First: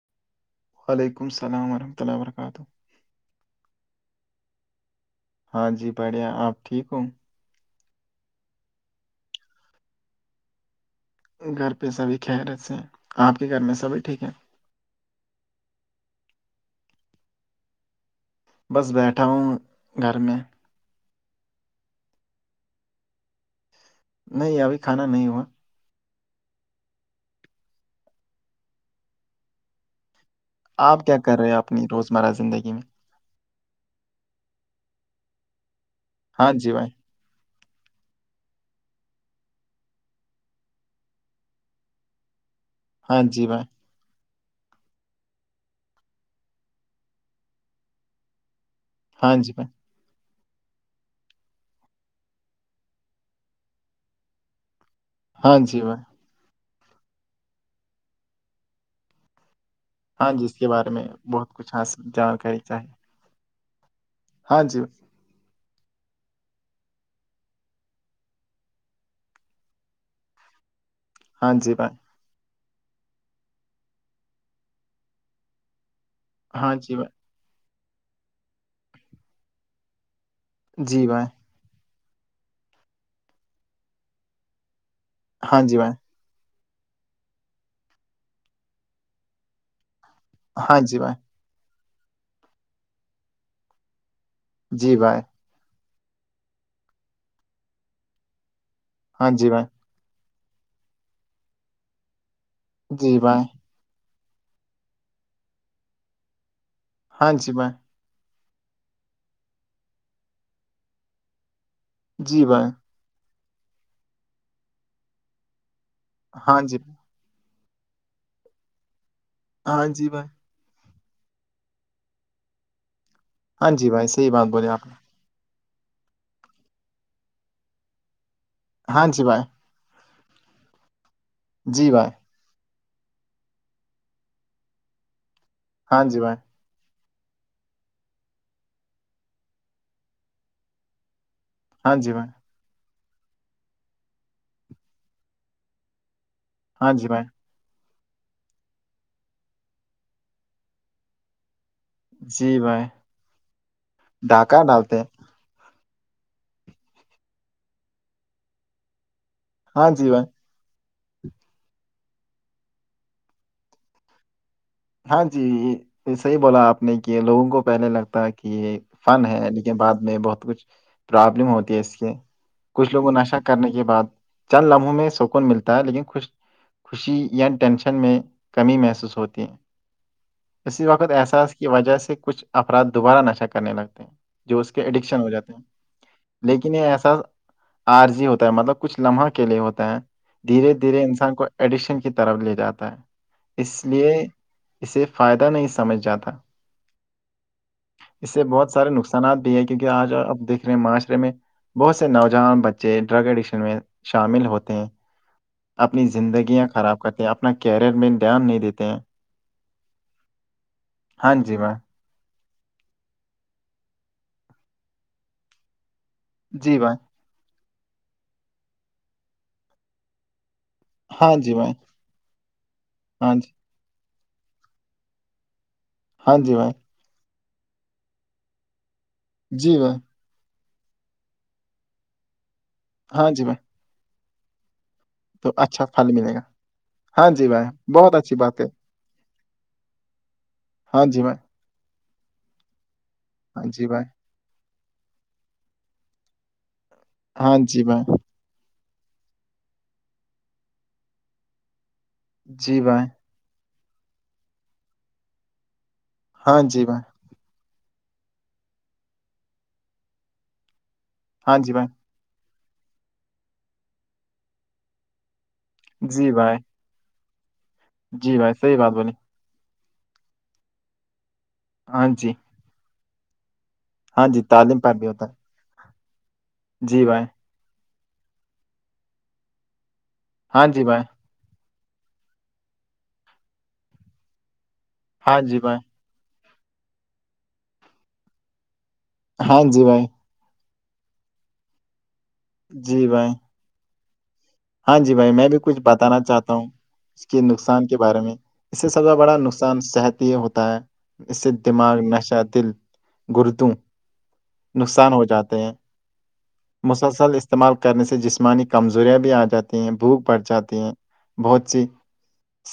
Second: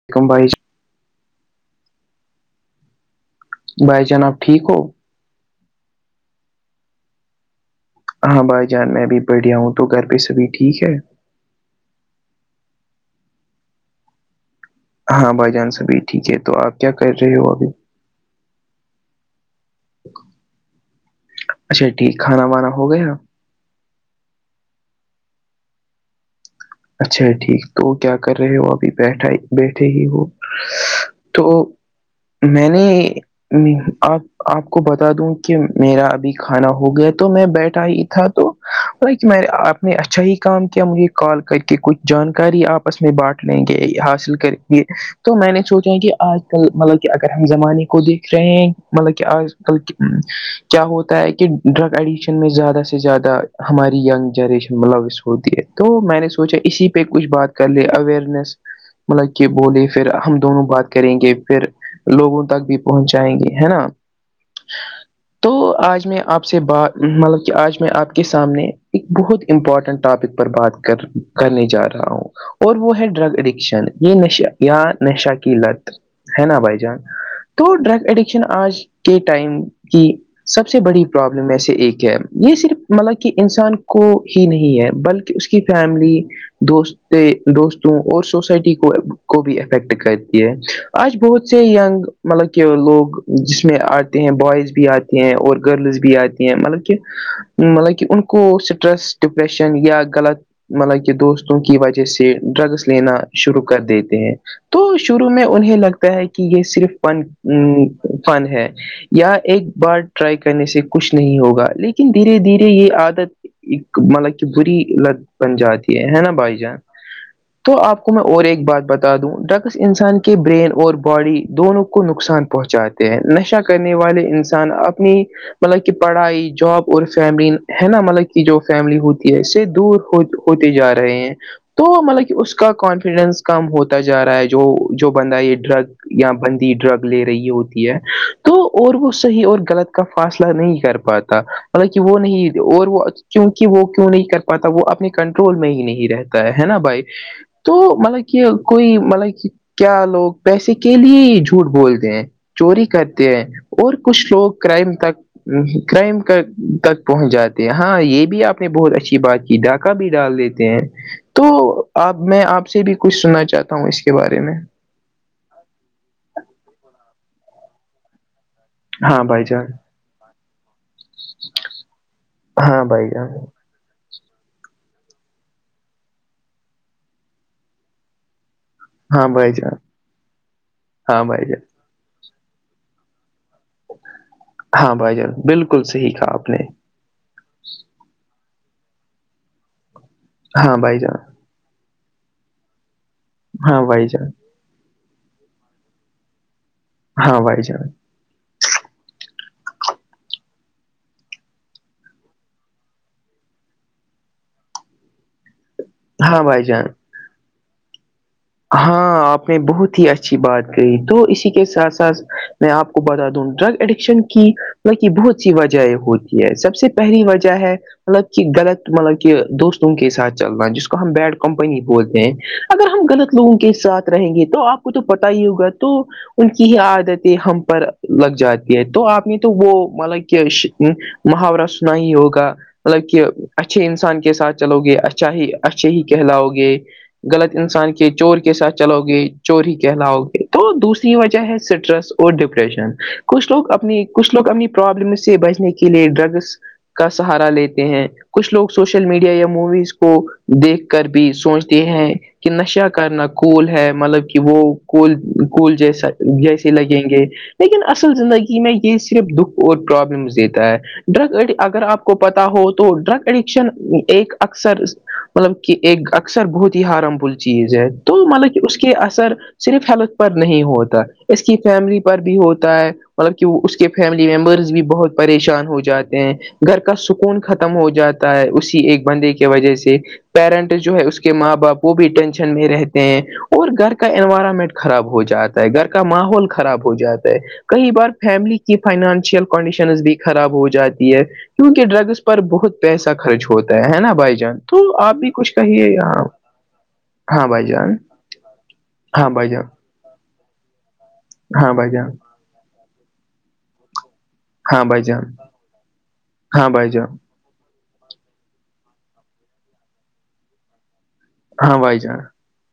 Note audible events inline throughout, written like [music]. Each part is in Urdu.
[unintelligible] وعلیکم السلام ورحمۃ اللہ و برکاتہ بھائی جناب ٹھیک ہو ہاں جی بڑھیا آپ ٹھیک ہو ہاں بھائی جان میں ا بھیھی بیڑھیا ہوں تو گھر پہ سبھی ٹھیک ہے گھر پہ سبھی خیرت سے آپ کے گھر میں سبھی ٹھیک ہے ہاں بھائی جان سبھی ٹھیک ہے تو آپ کیا کر رہے ہو ابھی بس بیٹھا ہوں گھر میں اچھا ٹھیک کھانا وانا ہو گئے نہیں ابھی کھانا نہیں ہوا اچھا ٹھیک تو کیا کر رہے ہو ابھی بیٹھا بیٹھے ہی وہ آپ کیا کر تو رہے ہو اپنی روزمرہ میں زندگی نے آپ آپ کو بتا دوں کہ میرا ابھی ہاں کھانا جی بھائی ہو گیا تو میں بیٹھا ہی تھا تو ب میں آپ نے اچھا ہی کام کیا مجھے کال کری کہ کچھ جانکاری آپس میں ہاں بانٹ جی لیں بھائی گے حاصل کر یہ تو میں نے سوچا ہے کہ آج کل مطلب کہ اگر ہم زمانے کو دیکھ رہے ہیں مطلب کہ ہاں جی آج بھائی کل کی کیا ہوتا ہے کہ ڈرگ ایڈکشن میں زیادہ سے زیادہ ہماری گ جنریشن مطلب اس ہوتی ہاں ہے جی تو بھائی میں نے سوچا اسی پہ کچھ بات کر لے اوئرنیس مطلب کہ بولے پھر ہاں ہم جی اس دونوں کے بارے بات میں کریں گے بہت پھر کچھ حاصل لوگوں جانکاری تک بھی چاہیے پہنچائیں گے ہے نا ہاں جی تو آج میں آپ سے بات مطلب کہ آج میں آپ کے سامنے ایک بہت امپورٹنٹ ٹاپک پر بات کر ہاں کرنے جی جا بھائی رہا ہوں اور وہ ہے ڈرگ اڈکشن یہ نش یا نشہ کی لت ہے نا ہاں بھائی جی جان تو ڈرگ ایڈکشن آج کے ٹائم کہ سب سے بڑی جی بھائی پرابلم میں سے ایک یہ صرف مطلب کہ انسان کو ہی نہیں ہے بلکہ اس ہاں کی جی بھائی فیملی دوستتے دوستوں اور سوسائٹی کو کو بھی افیکٹ کرتی ہے ہاں جی بھائی آج بہت سے ینگ مطلب کہ لوگ جس میں آتے ہیں بوائز بھی جی بھائی آتے ہیں اور گرلز بھی آتی ہیں مطلب کہ مطلب کہ ان کو اسٹریس ہاں جی بھائی ڈپریشن یا غلط مطلب کہ دوستوں کی وجہ سے ڈرگس لینا جی بھائی شروع کر دیتے ہیں تو شروع میں انہیں لگتا ہے کہ یہ صرف فن ہاں جی بھائی فن ہے یا ایک بار ٹرائی کرنے سے کچھ نہیں ہوگا لیکن لیکن دھیرے جی دھیرے بھائی یہ عادت ایک مطلب کہ بری لت بن جاتی ہے نا بھائی ہاں جی جان تو آپ کو میں اور ایک بات بتا دوں ڈگس ہاں جی انسان بھائی کے برین اور باڈی دونوں کو نقصان پہنچا تے ہیں نشہ ہاں جی کرنے بھائی والے صحیح بات بولی انسان آپ نے اپنی مطلب کہ پڑھائی جاب اور فیملی ہے نا مطلب کہ جو فیملی ہاں جی ہوتی ہے بھائی اس سے دور ہو ہوتے جا رہے ہیں تو جی بھائی مطلب کہ اس کا کانفیڈینس کم ہوتا جا رہا ہے جو جو بندہ یہ ڈرگ ہاں جی یا بھائی بند ی ڈرگ لے رہی ہوتی ہے تو اور وہ صحیح اور غلط کا فاصلہ نہیں کر پاتا مطلب ہاں کہ جی وہ بھائی نہیں اور وہ کیونکہ وہ کیوں نہیں کر پاتا وہ اپنے کنٹرول میں ہی نہیں رہتا ہے ہے نا ہاں بھائی جی تو مطلب کہ کوئی مطلب کہ کیا لوگ پیسے کے لیے جھوٹ بولتے ہیں جی بھائی چوری کرتے ہیں اور کچھ لوگ ڈھاکہ کرائم ڈالتے ہیں تک کرائم تک پہنچ جاتے ہیں ہاں یہ بھی آپ نے بہت اچھی بات کی ہاں کا جی بھی بھائی ڈال دیتے ہیں تو آب میں آپ سے بھی کچھ سننا چاہتا ہوں اس کے بارے میں ہاں جی صحی بولا آپ نے کہ لوگوں کو پہلے لگتا کہ یہ ہاں فن بھائی ہے جان لیکن بعد میں بہت کچھ پرابلم ہوتی ہے اس سے ہاں کچھ بھائی لوگوں جان نشہ کرنے یہ بات چند لمحوں میں سکون ملتا ہے لیکن خوش خوشی یا ٹینشن میں کمی محسوس ہاں ہوتی بھائی ہے جان اسی وقت ہاں بھائی احساس جان کی وجہ سے کچھ افراد دوبارہ نشہ کرنے لگتے ہےجو اس کے ہاں بھائی اڈکشن ہو جان جاتے ہیں بالکل صحیح کہا آپ نے لیکن یہ احساس آرضی ہوتا ہے مطلب کچھ لمحہ کے لیے ہوتا ہے دھیرے ہاں بھائی دھیرے جان انسان کو ایڈکشن کی طرف لے جاتا ہے ہاں اس بھائی لیے جان اسے فائدہ نہیں سمجھ جاتا ہاں بھائی جان اس سے بہت سارے نقصانات بھی ہے کیونکہ آج آپ دیکھ رہے ہیں معاشرے میں بہت سے نوجوان بچے ڈرگ ایڈکشن میں شامل ہوتے ہیں اپنی ہاں بھائی زندگیاں جان خراب کرتے ہیں اپنا کیریئر میں دھیان نہیں دیتے ہیں ہاں آپ نے بہت ہی اچھی بات کہی تو ہاں اسی جی کے بھائی ساتھ ساتھ میں آپ کو بتا دوں ڈرگ اڈکشن کی بقی بہت سی وجہ ہوتی سب جی سے بھائی پہلی وجہ ہے مطلب کہ غلط مطلب کہ دوستوں کے ساتھ چل رہنا جس کو ہم ہاں بیڈ جی بھائی کمپنی بولتے ہیں اگر ہم غلط ہاں جی لوگوں کے ساتھ رہیں گے تو آپ کو تو پتا ہی ہوگا تو ہاں ان جی کی بھائی ہی عادتیں ہم پر لگ جاتی ہے تو آپ نے تو وہ جی بھائی مطلب کہ محاورہ سنا ہی ہوگا مطلب کہ ہاں جی بھائی اچھے انسان کے ساتھ چلو گے چاہے تو اچھا اچھے ہی پھل ملے گا کہلاؤ گے ہاں جی غلط بھائی انسان کی بہت اچھی بات ہے چلو گے چوری کہلاؤ گے تو ہاں دوسری جی بھائی وجہ ہے سٹریس اور ڈپریشن کچھ ہاں لوگ جی اپنی بھائی کچھ لوگ اپنی پرابلم سے بچنے کے لیے ڈرگس کا سہارا ہاں جی لیتے بھائی ہیں کچھ لوگ سوشل میڈیا یا موویز کو دیکھ کر بھی سوچتے ہیں کہ جی نشہ بھائی کرنا کول ہے مطلب کہ وہ کول کول جیسا ہاں جیسے جی بھائی لگیں گے لیکن اصل زندگی میں یہ صرف دکھ اور پرابلم دیتا ہے ڈرگ ای ہاں جی اگر بھائی آپ کو پتا ہو تو ڈرگ ایڈکشن ایک اکثر مطلب کہ ایک جی اکثر بھائی بہت ہارم فل چیز ہے تو جی بھائی مطلب صحیح اس کے بات بولی اثر صرف ہیلت پر نہیں ہوتا اس کی فیملی ہاں پر جی بھی ہوتا ہے مطلب کہ اس کے ہاں فیملی جی ممبرز تعلیم بھی پر بہت ہوتا پریشان ہو جاتے ہیں گھر ہے کا جی بھائی سکون ختم ہو جاتا ہے اسی ایک بندے کی وجہ سے ہاں پیرنٹ جی جو بھائی ہے اس کے ماں باپ وہ بھی ٹینشن میں رہتے ہیں اور گھر کا انوائرمنٹ خراب ہو ہاں جی جاتا ہے بھائی گھر کا ماحول خراب ہو جاتا ہے کئی بار فیملی کی فائنانشیل ہاں جی کنڈیشنز بھائی بھییک خراب ہو جاتی ہے کیونکہ ڈرگس پر بہت جی پیسہ بھائی خرچ ہوتا ہے نا بھائی جان تو ہاں جی آپ بھائی میں بھی کچھ کہیے بتانا یہاں چاہتا ہوں اس کی ہاں بھائی نقصان جان کے بارے میں اس سے سب سے ہاں بڑا بھائی جان نقصان صحتی یہ ہوتا ہے اس ہاں بھائی دماغ جان نشا دل گردوں ہاں بھائی نقصان ہو جان جاتے ہیں ہاں بھائی جان مسلسل اس استعمال کرنے سے جسمانی کمزوریاں بھی آ جاتی ہیں بھوک بڑھ جاتی ہیں بہت سی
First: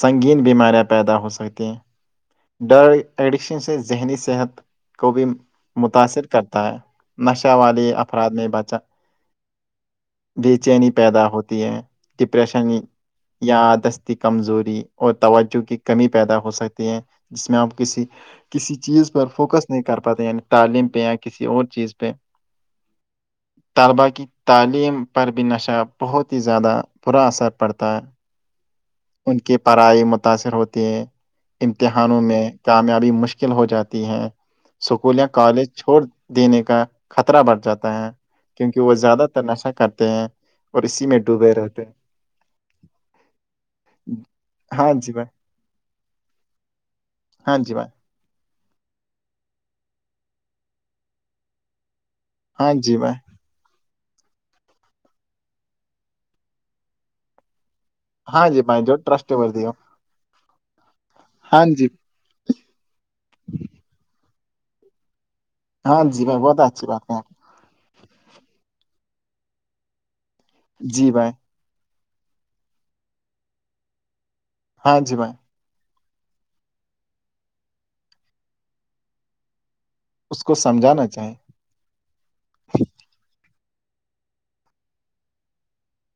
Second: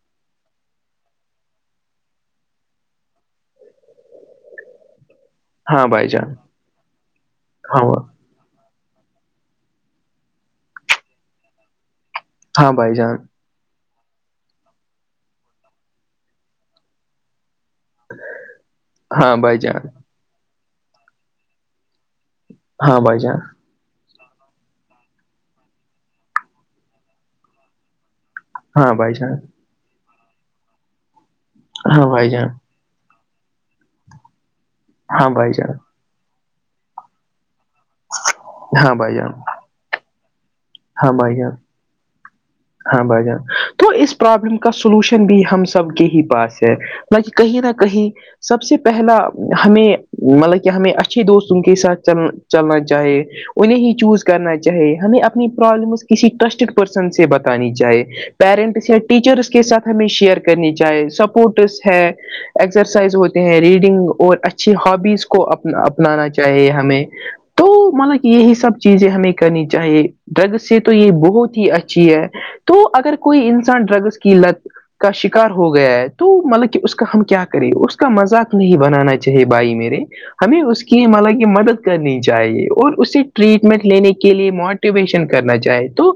سنگین بیماریاں پیدا ہو سکتی ہیں ڈر ایڈکشن سے ذہنی صحت کو بھی ہاں بھائی متاثر جان کرتا ہے نشہ والے ہاں افراد میں بچا بے چینی پیدا ہوتی ہے ڈپریشن بھائی جان یا دستی کمزوری اور توجہ کی کمی پیدا ہو سکتی ہے جس میں آپ کسی کسی چیز پر ہاں ہاں بھائی فوکس نہیں جان کر پ یعنی تعلیم پہ یا کسی اور چیز پہ ہاں بھائی جان طلبا کی تعلیم پر بھی نشہ بہت ہی زیادہ برا اثر پڑتا ہے ہاں بھائی ان جان کی پڑھائی متاثر ہوتی ہے ہاں امتحانوں بھائی میں جان کامیابی مشکل ہو جاتی ہے اسکولیا ہاں بھائی کالج جان چھوڑ دینے کا خطرہ بڑھ جاتا ہے کیونکہ ہاں وہ بھائی زیادہ جان تر نشہ کرتے ہیں اور اسی ہاں میں بھائی جان ڈوبے ہیں ہاں بھائی جان تو اس پرابلم کا ہاں جی سولوشن بھائی بھی ہم سب کے ہی پاس ہے بق ہاں کہیں نہ جی بھائی کہیں سب سے پہلا ہمیں مطلب کہ ہمیں اچھے دوست ان کے ساتھ چل ہاں چلنا جی بھائی چاہے انہیں ہی چوز کرنا چاہے ہمیں اپنی پرابلم کسی ٹرسٹیڈ پرسن سے بتا آنی چاہیے ہاں جی بھائی پیرنٹس جو یا ٹرسٹ ٹیچرس کے دی ہو ساتھ ہمیں شیئر کرنی چاہے ہاں سپورٹس جی ہے ایکسرسائز ہوتے ہیں ریڈنگ اور اچھی ہابیز کو اپ ہاں جی اپنانا بھائی بہت چاہیے اچھی بات ہمیں ہے آپ تو مطلب یہی سب چیزیں ہمیں کرنی چاہیے ڈرگ سے کی تو یہ جی بھائی بہت ہی اچھی ہے تو اگر کوئی انسان ڈرگس کی لت ہاں کا جی بھائی شکار ہو گیا ہے تو مطلب کہ اس کا ہم کیا کریں اس کا مذاق نہیں بنانا چاہے بھائی میرے کو ہمیں اس کی سمجھانا ہمانا چاہیے کہ مدد کرنی چاہیے اور اسے ٹریٹمنٹ لینے کے لیے موٹیویشن کرنا چاہے تو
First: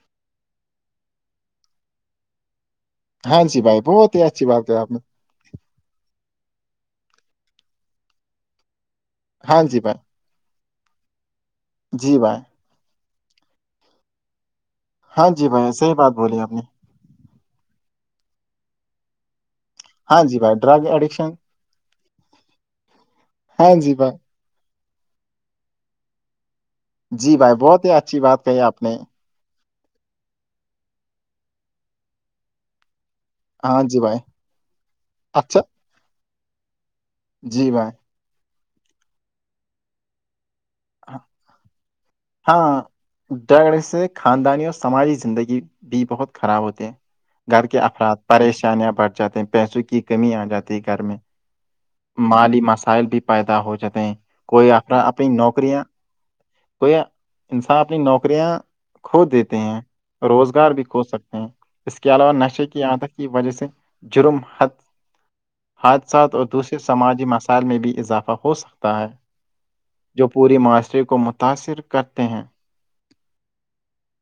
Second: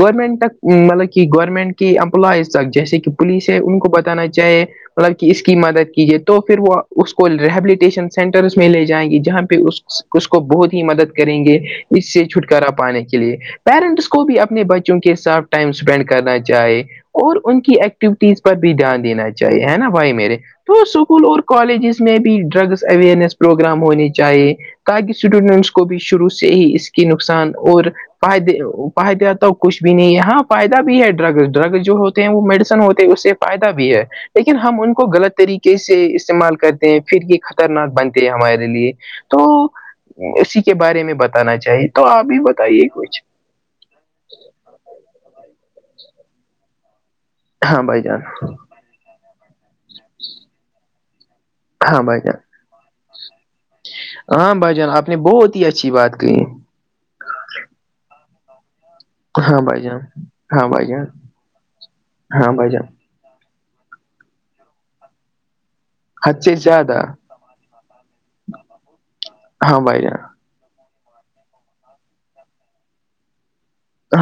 گورنمنٹ تک مطلب کہ گورنمنٹ کی امپلائز تک جیسے کہ ہاں پولیس ہے جی ان بھائی کو بہت ہی بتانا اچھی چاہے بات ہے آپ نے مطلب کہ اس کی مدد کیجیے تو پھر وہ اس کو ریہبلیٹیشن سینٹرس میں لے جائیں گی جہاں پہ ہاں جی بھائی اس کو بہت ہی مدد کریں گے اس جی سے بھائی چھٹکارا پانے کے لیے پیرنٹس کو بھی اپنے بچے ہاں جی بائی صح ہی بات بولی آپ نے اور ان کی ایکٹیویٹیز پر بھی دھیان دینا چاہیے ہے نا ہاں میرے جی بھائی تو ڈرگ اسکول ایڈکشن اور کالجز میں بھی ڈرگس اویئرنیس ہاں پروگرام جی ہونے بھائی چاہیے اسٹوڈنٹس کو بھی شروع سے ہی اس کے جی نقصان بھائی اور بہت ہی اچھی بات فد کہی آپ نے فد کچھ بھی نہیں ہے ہاں فائدہ بھی ہے ڈرگ ڈرگ جو ہوتے ہیں وہ میڈیسن ہوتے ہیں اس سے پائدہ ہاں بھی جی ہے بھائی لیکن ہم ان کو غلط اچھا طریقے سے استعمال کرتے ہیں پھر یہ جی بھائی خطرناک بنتے ہمارے لیے تو اسی کے بارے میں بتانا چاہیے تو آپ بھی بتائیے کچھ اتر سے خاندانی اور سماجی زندگی بھی بہت خراب ہوتی ہے گھر کے ہاں بھائی افراد جان پریشانیاں بٹھ جاتے ہیں پیسوں کی کمی آ جاتی ہے گھر میں ہاں بھائی جان مالی مسائل بھی پیدا ہو جاتے ہیں ہاں کوئی بھائی جان افر آپ نے اپنی بہت ہی نوکریاں اچھی بات کہی کوئی انسان اپنی نوکریاں کھو ہے دیتے ہاں ہیں بھائی جان ہاں روزگار بھی بھائی کھو جان سکتے ہیں اس کے علاوہ ہاں نشے بھائی کی جان آ تک کی وجہ سے جرم حادثات حد اور سے زیادہ سماجی مسائل میں بھی اضافہ ہو سکتا ہے ہاں بھائی جو جان پوری معاشرے کو متاثر کرتے ہیں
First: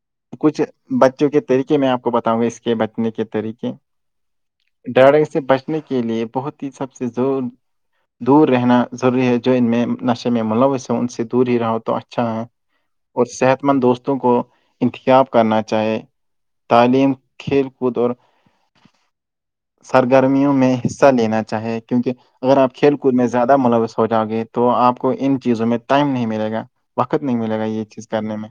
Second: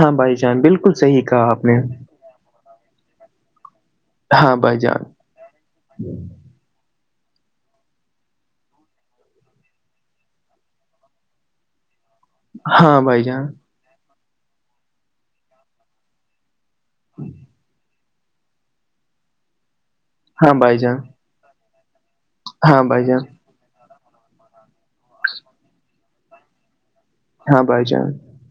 ہاں بھائی کچھ جان بالکل صحیح بچوں کے کہا طریقے نے میں آپ کو بتاؤں گا اس کے بچنے کے طریقے ہاں بھائی جان ڈر سے بچنے کے لیے بہت ہی سب سے زور دور رہنا ضروری ہے جو ان میں نشے میں ملوث ہوں ان سے دور ہی رہ ہو تو اچھا ہے ہاں بھائی اور جان صحت مند دوستوں کو انتخاب کرنا چاہے تعلیم کھیل کود اور سرگرمیوں ہاں میں بھائی جان حصہ لینا چاہے کیونکہ اگر آپ ہاں کھیل بھائی کود جان میں زیادہ ملوث ہو جاؤ گی تو آپ کو ان چیزوں میں ٹائم نہیں ملے گا وقت نہیں ملے ہاں گا یہ بھائی جان چیز کرنے میں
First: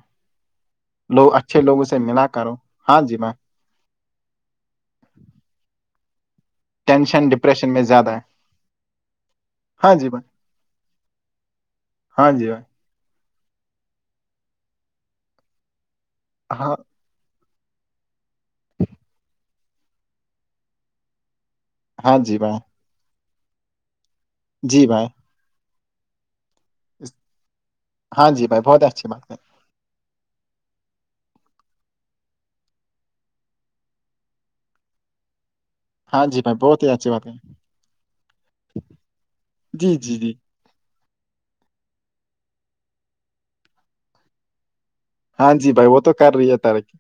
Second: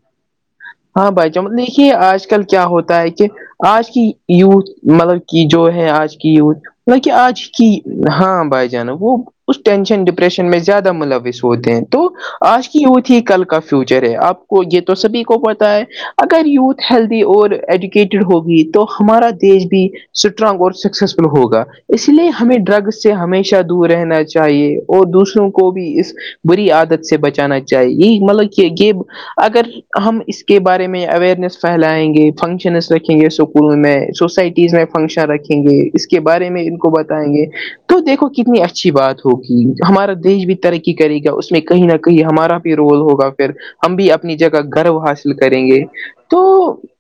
ہاں بھائی لوگ چان اچھے لوگوں دیکھیے سے آج ملا کل کرو کیا ہاں ہوتا ہے جی کہ میں آج کی یوتھ مطلب کی جو ہے آج کی یوتھ نہیں کہ ٹینشن آج کی ڈپریشن میں زیادہ ہے ہاں بھائی جانا وہ اس ہاں ٹینشن جی بھائی ڈپریشن میں زیادہ ملوث ہوتے ہیں تو ہاں جی بھائی آج یوتھ ہی کل کا فیوچر ہے آپ کو یہ تو سبھی کو پتا ہے اگر ہاں یوتھ ہیلد اور ایجوکیٹڈ ہوگی تو ہمارا دیش بھی اسٹرانگ اور سکسیسفل ہوگا اس ہاں لیے جی ہمیں بھائی ڈرگ سے ہمیشہ دور رہنا چاہیے جی اور بھائی دوسروں کو کو بھی اس بری عادت اس- سے بچانا چاہیے یہ ہاں جی مطلب بھائی کہ بہت یہ اچھی بات ہے اگر ہم اس کے بارے میں اویئرنیس پھیلائیں گے فنکشنز رکھیں گے اسکولوں میں سوسائٹیز میں فنکشا رکھیں گ کے ہاں جی بارے بھائی میں ان بہت کو ہی اچھی بات ہے بتائیں گے تو دیکھو کتنی اچھی بات ہوگی جی ہمارا جی جی دیش بھی ترقی کرے گا اس میں کہیں نہ کہیں ہمارا بھی رول ہوگا پھر ہم بھی اپنی جگہ گرو حاصل ہاں کریں جی گے بھائی وہ کر تو رہی ہے ترقی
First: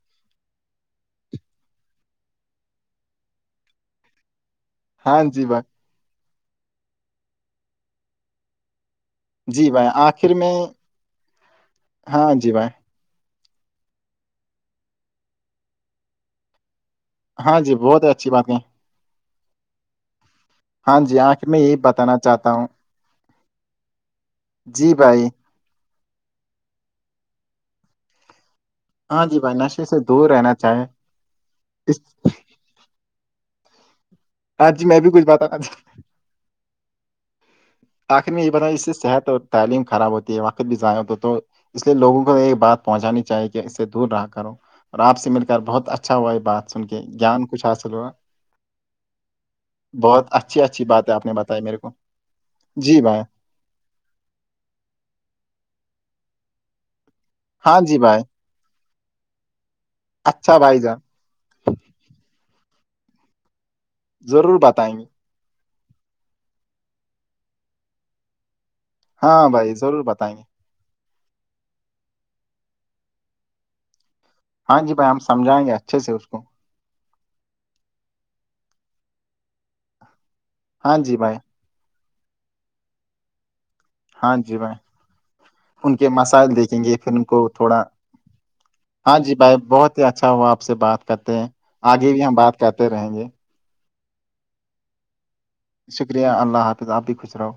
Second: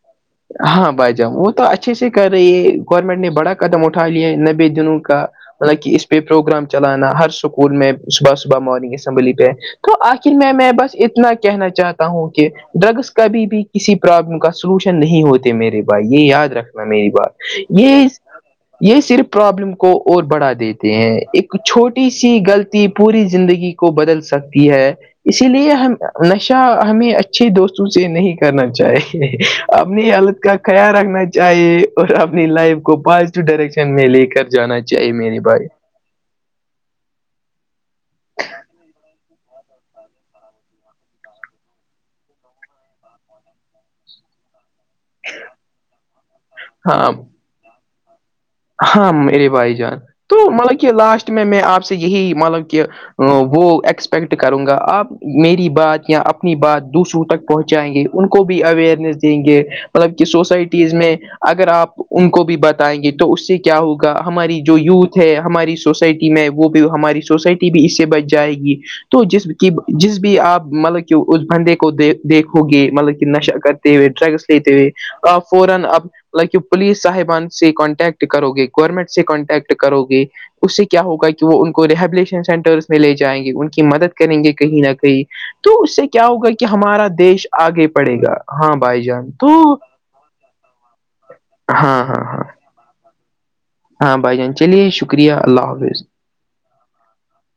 ہاں بھائی جان وہ تو اچھے سے کر رہی ہے گورنمنٹ نے بڑا قدم اٹھا لیا نبی دنوں ہاں کا جی بھائی مطلب کہ اس پہ پروگرام چلانا ہر سکول میں صبح صبح مارننگ اس لی پہ تو آخر میں میں بس اتنا کہنا چاہتا ہوں ہاں کہ جی بھائی ڈرگس کبھی بھی کسی پرابلم کا سلوشن نہیں ہوتے میرے بھائی یہ یاد رکھنا میری بات ہاں جی بہت یہ اچھی بات ہے یہ صرف پرابلم کو اور بڑھا دیتی ہاں ہیں جی آخر ایک میں یہی چھوٹی بتانا سی چاہتا ہوں غلط پوری زندگی کو بدل سکتی جی ہے بھائی اس اس لیے ہم نشہ ہمیں اچھے دوستوں سے نہیں کرنا ہاں چاہیے جی بھائی نشے سے اپنی دور حالت کا رہنا چاہے خیال رکھنا چاہیے اس اور اپنی لائف کو پازٹیو ڈائریکشن میں لے کر ہاں جانا جی میں بھی چاہیے کچھ میری بتانا بھائی آخر میں یہ بتا اس سے صحت اور تعلیم خراب ہوتی ہے وقت بھی ضائع ہو تو تو اس لیے لوگوں کو یہ بات پہنچانی چاہی کہ اس سے دور رہا کرو اور آپ سے مل کر بہت اچھا ہوا یہ بات سن کے ہاں گیان کچھ حاصل ہوا ہاں میرے بھائی جان بہت تو اچھی مطلب اچھی کہ بات ہے آپ لاسٹ نے میں میں بتائی میرے آپ کو سے یہی مطلب کہ جی بھائی وہ ایکسپیکٹ کروں گا آپ میری بات یا اپنی بات دوسروں تک ہاں پہنچائیں جی گے بھائی ان کو بھی اویئرنیس دیں گے مطلب کہ اچھا بھائی سوسائٹیز جان میں اگر آپ ان کو بھی بتائیں گے تو اس سے کیا ہوگا ہماری ضرور جو بتائیں گے یوتھ ہے ہماری سوسائٹی میں وہ بھی ہماری سوسائٹی بھی اس سے بچ جائے گی تو جس ہاں بھائی ضرور جس بتائیں بھی گے آپ مطلب کہ اس بندے کو دیکھو گے مطلب کہ نشہ کرتے ہوئے ڈرگس ہاں جی بھائی ہم سمجھائیں گے اچھے فورنب سے اس کو لک پولیس صاحبان سے کانٹیکٹ کرو گے گورنمنٹ سے کانٹیکٹ کرو گے اس سے ہاں کیا جی ہوگا بھائی کہ وہ ان کو رییہبلیشن سینٹرس میں لے جائیں گے کی مدد ہاں کریں گے جی بھائی کہیں نہ کہیں تو اس ان سے کے کیا ہوگا مسائل کہ دیکھیں گے ہمارا پھر ان دیش کو تھوڑا آگے پڑے گا بھائی ہاں جان جی تو بھائی بہت ہی اچھا ہوا آپ سے بات کرتے ہیں ہاں آگے ہاں بھی ہم ہاں بات کرتے رہیں گے ہاں بھائی جان چلیے شکریہ اللہ حافظ شکریہ اللہ حافظ آپ بھی خوش رہو